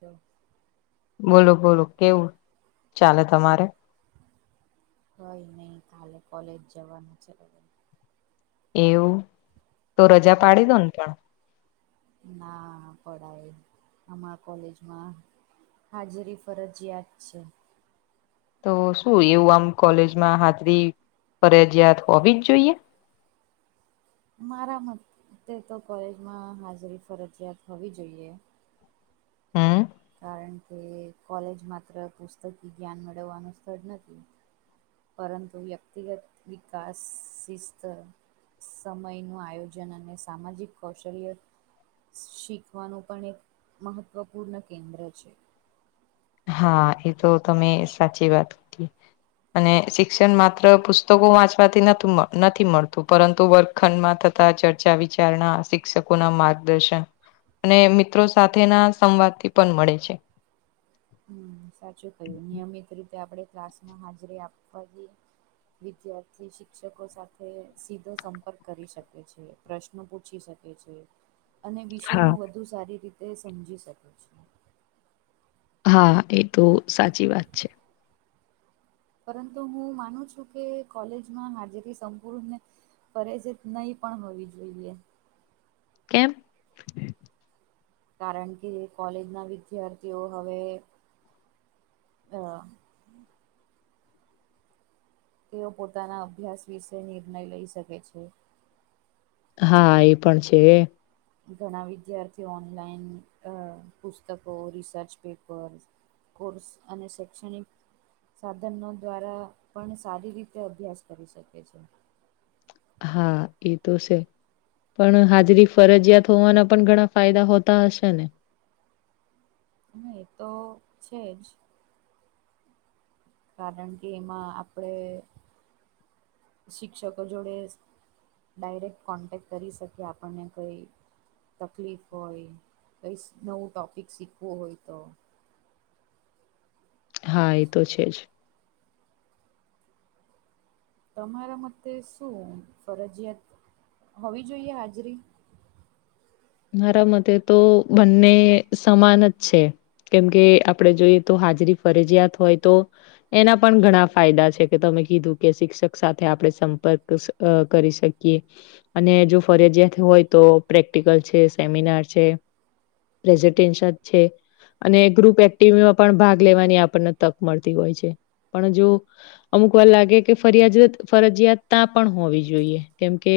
તો બોલો બોલો કેવું ચાલે તમારે કય નહી કાલે કોલેજ જવાનું છે. એવું તો રજા હા પાડી દો ને પણ ના પડાય આમા કોલેજમાં. હાજરી ફરજિયાત છે. તો શું એવું આમ કોલેજમાં હાજરી ફરજીયાત હોવી જ જોઈએ. મારા મતે તો કોલેજમાં હાજરી ફરજિયાત હોવી જોઈએ. હમ્મ. કારણ કે કોલેજ માત્ર પુસ્તકી જ્ઞાન મેળવવાનું સ્થળ નથી. પરંતુ વ્યક્તિગત વિકાસ, સિસ્ટ સમયનું આયોજન અને સામાજિક કૌશલ્ય શીખવાનું પણ એક મહત્વપૂર્ણ કેન્દ્ર છે. હા એ તો તમે સાચી વાત કીધી. અને શિક્ષણ માત્ર પુસ્તકો વાંચવાથી નથી મળતું પરંતુ વર્ક ખંડમાં થતા ચર્ચા વિચારણા શિક્ષકોના માર્ગદર્શન. અને મિત્રો સાથે ના સંવાદ થી પણ મળે છે. હમ સાચું કયું નિયમિત રીતે આપણે ક્લાસ. હ હાજરી આપ જ વિદ્યાર્થી શિક્ષકો સાથે સીધો સંપર્ક કરી શકે છે. પ્રશ્ન પૂછી શકે છે અને વિષય હા નુ વધુ સારી રીતે સમજી શકે છે. હા એ તો સાચી વાત છે. પરંતુ હું માનું છું કે કોલેજમાં હાજરી સંપૂર્ણ ફરે છે નહી પણ હોવી જોઈએ. કેમ કારણ કે કોલેજના વિદ્યાર્થીઓ હવે અ તેઓ પોતાના અભ્યાસ વિશે નિર્ણય લઈ શકે છે. હા એ પણ છે‌ ઘણા વિદ્યાર્થીઓ ઓનલાઈન અ પુસ્તકો રિસર્ચ પેપર કોર્સ અને શૈક્ષણિક સાધનો દ્વારા પણ સારી રીતે અભ્યાસ કરી શકે છે હા એ તો સે પણ હાજરી ફરજીયાત હોવાના પણ ઘણા ફાયદા હોતા હશે ને હ એ તો છે જ કારણ કે એમાં આપણેે શિક્ષકો જોડે ડાયરેક્ટ કોન્ટેક્ટ કરી શકીએ આપણને કંઈ તકલીફ હોય કંઈ નવું ટૉપિક શીખવું હોય તો હા એ તો છે જ તમારા મતે શું ફરજિયાત હોવી જોઈએ હાજરી મારા મતે તો બંને સમાન જ છે કેમકે આપણેે જોઈએ તો હાજરી ફરજિયાત હોય તો એના પણ ઘણા ફાયદા છે કે તમે કીધું કે શિક્ષક સાથે આપણે સંપર્ક અ કરી શકીએ અને જો ફરજિયા હોય તો પ્રેક્ટિકલ છે સેમિનાર છે પ્રેઝિન્ટેશન છે. અને ગ્રુપ એક્ટિવમાં પણ ભાગ લેવાની આપણને તક મળતી હોય છે પણ જો અમુક વાર લાગે કે ફરિયાત ફરજિયાત તા પણ હોવી જોઈએ કેમકે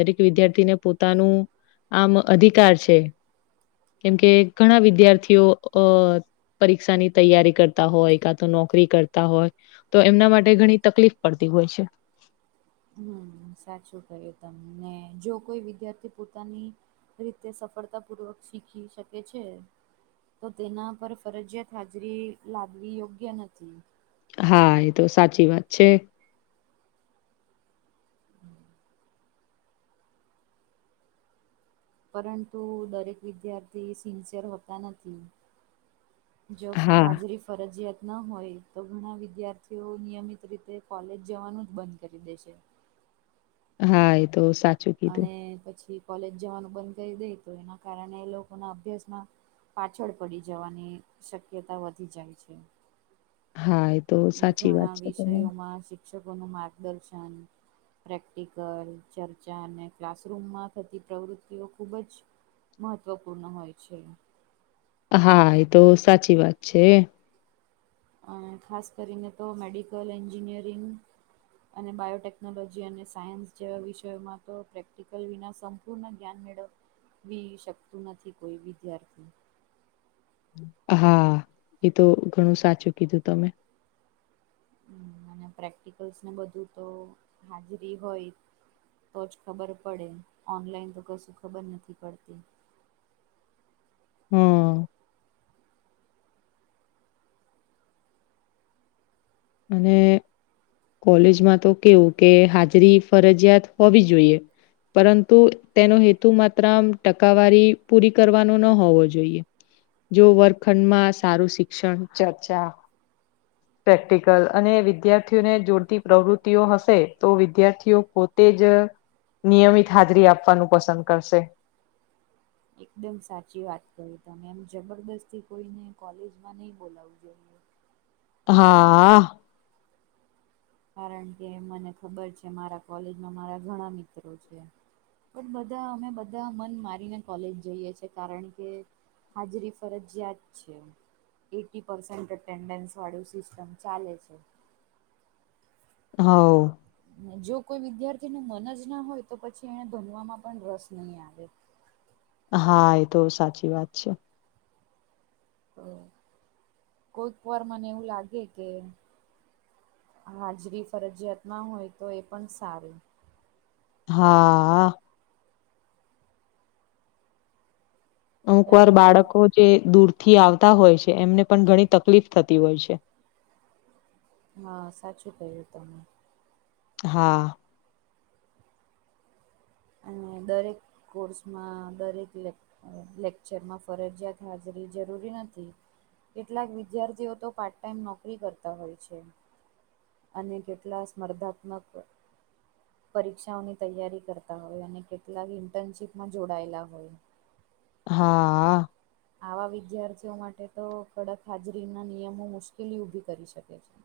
દરેક વિદ્યાર્થીને પોતાનું આમ અધિકાર છે કેમકે ઘણા વિદ્યાર્થીઓ અ પરીક્ષા ની તૈયારી કરતા હોય કા તો નોકરી કરતા હોય તો એમના માટે ઘણી તકલીફ પડતી હોય છે હમ સાચું કહ્યું તમને જો કોઈ વિદ્યાર્થી પોતાની રીતે સફળતાપૂર્વક શીખી શકે છે તો તેના પર ફરજિયાત હાજરી લાગવી યોગ્ય નથી હા એ તો સાચી વાત છે [inaudible] પરંતુ દરેક વિદ્યાર્થી સિન્સિયર હોતા નથી જોફ હા હાજરી ફરજીિયાત ન હોય તો ઘણા વિદ્યાર્થીઓ નિયમિત રીતે કોલેજ જવાનું જ બંધ કરી દે છે હા એ તો સા અને પછી કોલેજ જવાનું બંધ કરી દઈ તો એના કારણે એ લોકો ના અભ્યાસમાં પાછળ પડી જવાની શક્યતા વધી જાય છે હા એ તો સાચી વાત ઘણા છે તમારી. વિષયોમાં શિક્ષકોનું માર્ગદર્શન પ્રેક્ટિકલ ચર્ચા અને ક્લાસરૂમમાં થતી પ્રવૃત્તિઓ ખુબ જ મહત્ત્વપૂર્ણ હોય છે. હા એ તો સાચી વાત છે અ ખાસ કરીને તો મેડિકલ એન્જિનિયરિંગ અને બાયોટેકનોલોજી અને સાયન્સ જેવા વિષયોમાં તો પ્રેક્ટિકલ વિના સમ પૂર્ણ જ્ઞાન મેળવવી શકતું નથી કોઈ વિદ્યાર્થી હા એ તો ઘણું સાચું કીધું તમે હમ્મ અને પ્રેક્ટિકલ્સને બધું તો હાજરી હોય તો જ ખબર પડે ઓનલાઈન તો કશું ખબર નથી પડતી. હમ્મ. અને કોલેજમાં તો કેવું કે હાજરી ફરજિયાત હોવી જોઈએ પરંતુ તેનો હેતુ માત્ર આમ ટકાવારી પૂરી કરવાનો ન હોવો જોઈએ જો વર્ગખંડમાં સારું શિક્ષણ ચર્ચા પ્રેક્ટી અને વિદ્યાર્થીઓને જોડતી પ્રવૃતિઓ હશે તો વિદ્યાર્થીઓ પોતે જ નિયમિત હાજરી આપવાનું પસંદ કરશે. એકદમ સાચી વાત કરી તમે એમ જબરદસ્તી કોઈને કોલેજમાં નહી બોલાવવું જોઈએ. હા આ કારણ કે મને ખબર છે મારા કોલેજમાં મારા ઘણા મિત્રો છે. પણ બધા અમે બધા મન મારીને કોલેજ જઈએ છિએ કારણ કે હાજરી ફરજિયાત છે. એઇટી પરર્સેન્ટ અટેન્ડન્સવાળું સિસ્ટમ ચાલે છે. હાઓ જો કોઈ વિદ્યાર્થીને મન જ ના હોય તો પછી એને ભનવામાં પણ રસ નહી આવે. હા એ તો સાચી વાત છે. તો કોઈક વાર મને એવું લાગે કે હાજરી ફરજિયાત ના હોય તો એ પણ સારું. હા અમુક કારણ વાર કે બાળકો જે દૂરથી આવતા હોય છે એમને પણ ઘણી તકલીફ થતી હોય છે. હા સાચું કહ્યું તમે. હા. અને દરેક કોર્સમાં દરેકે લેક્ચરમાં ફરજિયાત હાજરી જરૂરી નથી. કેટલાક વિદ્યાર્થીઓ તો પાર્ટ ટાઈમ નોકરી કરતા હોય છે. અને કેટલા સ્પર્ધાત્મક- પરીક્ષાઓની તૈયારી કરતા હોય અને કેટલાક ઇન્ટર્નશીપમાં જોડાયેલા હોય [inaudible] [unintelligible] હા આ આવા વિદ્યાર્થીઓ માટે તો કડક હાજરીના નિયમો મુશ્કેલી ઊભી કરી શકે છે.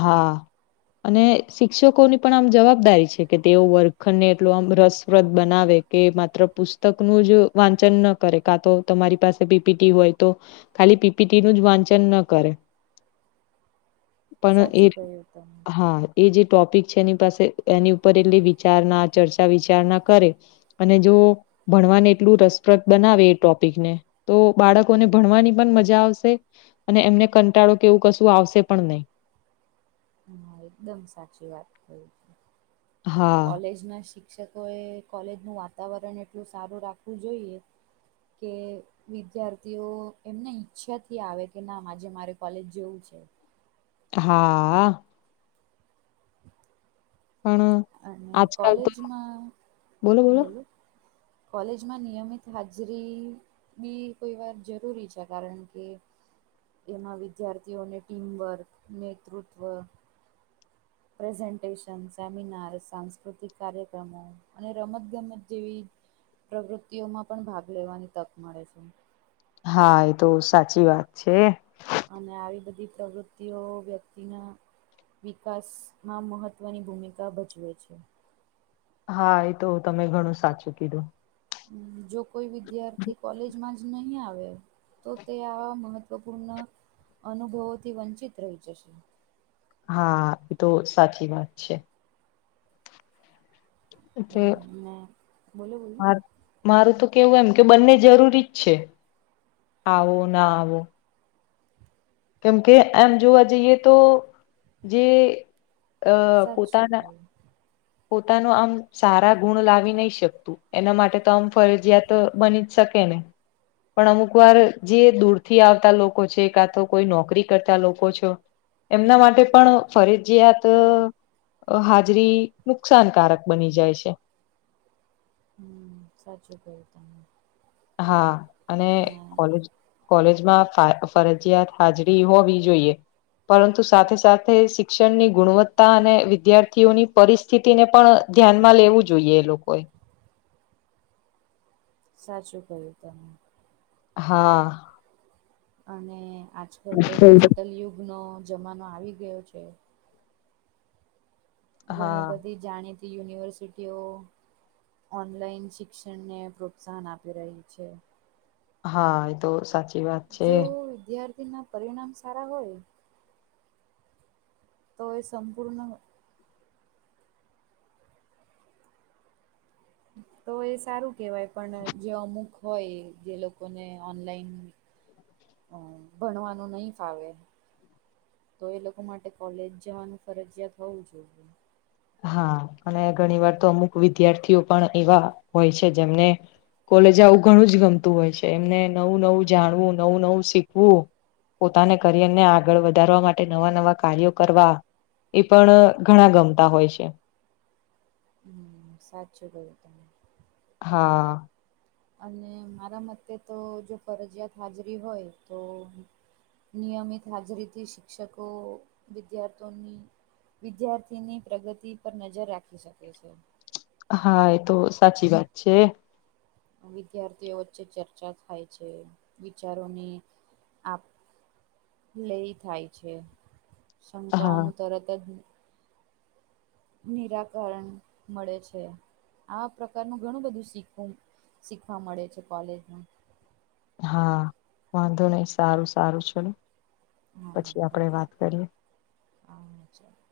હા અને શિક્ષકોની પણ આમ જવાબદારી છે કે તેઓ વર્ગખંડ ને એટલો આમ રસપ્રદ બનાવે કે માત્ર પુસ્તકનું જ વાંચન ન કરે, કા તો તમારી પાસે પીપીટી હોય તો ખાલી પીપીટીનું જ વાંચન ન કરે. પણ એ સાચું કહ્યું હા એ જે ટોપિક છે એની પાસે એની ઉપર એટલી વિચારણા, ચર્ચા વિચારણા કરે, અને જો ભણવાને એટલું રસપ્રદ બનાવે એ ટોપિકને તો બાળકોને ભણવાની પણ મજા આવશે અને એમને કંટાળો કે એવું કશું આવશે પણ નહીં. હા એકદમ સાચી વાત કઇ હા કોલેજના શિક્ષક શિક્ષકોએ કોલેજનું વાતાવરણ એટલું સારું રાખવું જોઈએ કે વિદ્યાર્થીઓ એમને ઈચ્છાથી આવે કે ના આજે મારે કોલેજ જેવું છે. હા. પણ અને આજકાલ તો કોલેજમાં. બોલો કોલેજમાં નિયમિત હાજરી ભી કોઈ વાર જરૂરી છે. કારણ કે એમાં વિદ્યાર્થીઓને ટીમવર્ક, નેતૃત્વ, પ્રેઝન્ટેશનસ, મીનાર સાંસ્કૃતિક, કાર્યક્રમો અને રમત-ગમત જેવી પ્રવૃત્તિઓમાં પણ ભાગ લેવાની તક મળે છે. હા એ તો સાચી વાત છે. અને આવી બધી પ્રવૃત્તિઓ વ્યક્તિના વિકાસમાં મહત્ત્વની ભૂમિકા ભજવે છે. હા એ તો તમે ઘણું સાચું કીધું. જો કોઈ વિદ્યાર્થી કોલેજમાં જ નહી આવે તો તે આવા મહત્વપૂર્ણ અનુભવોથી વંચિત રહી જશે. હા એ તો સાચી વાત છે. એ ને બોલો બોલો હ. મારું તો કેવું એમ કે બંને જરૂરી જ છે આવો ના આવો કેમકે એમ જોવા જઈએ તો જે અ સાચું પોતાના કહ્યું પોતાનું આમ સારા ગુણ લાવી નહી શકતું. એના માટે તો આમ ફરજયાત બની જ શકે ને. પણ અમુક વાર જે દૂરથી આવતા લોકો છે કાં તો કોઈ નોકરી કરતા લોકો છો એમના માટે પણ ફરજયાત હાજરી નુકસાનકારક બની જાય છે. હમ્મ સાચું કહ્યું તમે. હા અને ને કોલેજ કોલેજમાં ફરજિયાત હાજરી હોવી જોઈએ. પરંતુ સાથે સાથે શિક્ષણની ગુણવત્તા અને વિદ્યાર્થીઓની પરિસ્ સ્થિતિ ને પણ ધ્યાનમાં લેવું જોઈએ એ લોકોએ. સાચું કય્યું તમે. હા. અને આજકાલ તો ડિજિટલ યુગનો જમાનો આવી ગયો છે. ઘણી હા બધી જાણીતી યુનિવર્સિટીઓ ઓનલાઈન શિક્ષણ ને પ્રોત્સાહન આપી રહી છે. હા એ તો સાચી. વાત જો છે વિદ્યાર્થીના પરિણામ સારા હોય તો એ સંપૂર્ણ તો એ સારું કેહેવાય પણ જે અમુક હોય જે લોકોને ઓનલાઈન હમ ભણવાનું નહી ફાવે તો એ લોકો માટે કોલેજ જવાનું ફરજિયાત હોવું જોઈએ. હા અને ઘણી વાર તો અમુક વિદ્યાર્થીઓ પણ એવા હોય છે જેમને કોલેજ આવું ઘણું જ ગમતું હોય છે એમને નવું નવું જાણવું નવું નવું શીખવું પોતાના કરિયર ને આગળ વધારવા માટે નવા નવા કાર્યો કરવા એ પણ ઘણા ગમતા હોય છે. સાત કહ્યું તમે. હા. અને મારા મતે તો જો ફરજિયાત હાજરી હોય તો નિયમિત હાજરીથી શિક્ષકો, વિદ્યાર્થીઓની વિદ્યાર્થીની પ્રગતિ પર નજર રાખી શકે છે હા એ તો સાચી વાત છે વિદ્યાર્થીઓ વચ્ચે ચર્ચા થાય છે વિચારોની આપ લઈ થાય છે હા શંકાઓનું તરત જ નિરાકરણ મળે છે આવા પ્રકારનું ઘણું બધું શીખવું શીખવા મળે છે કોલેજમાં હા વાંધો નહી સારું સારું છેડું હ હ છે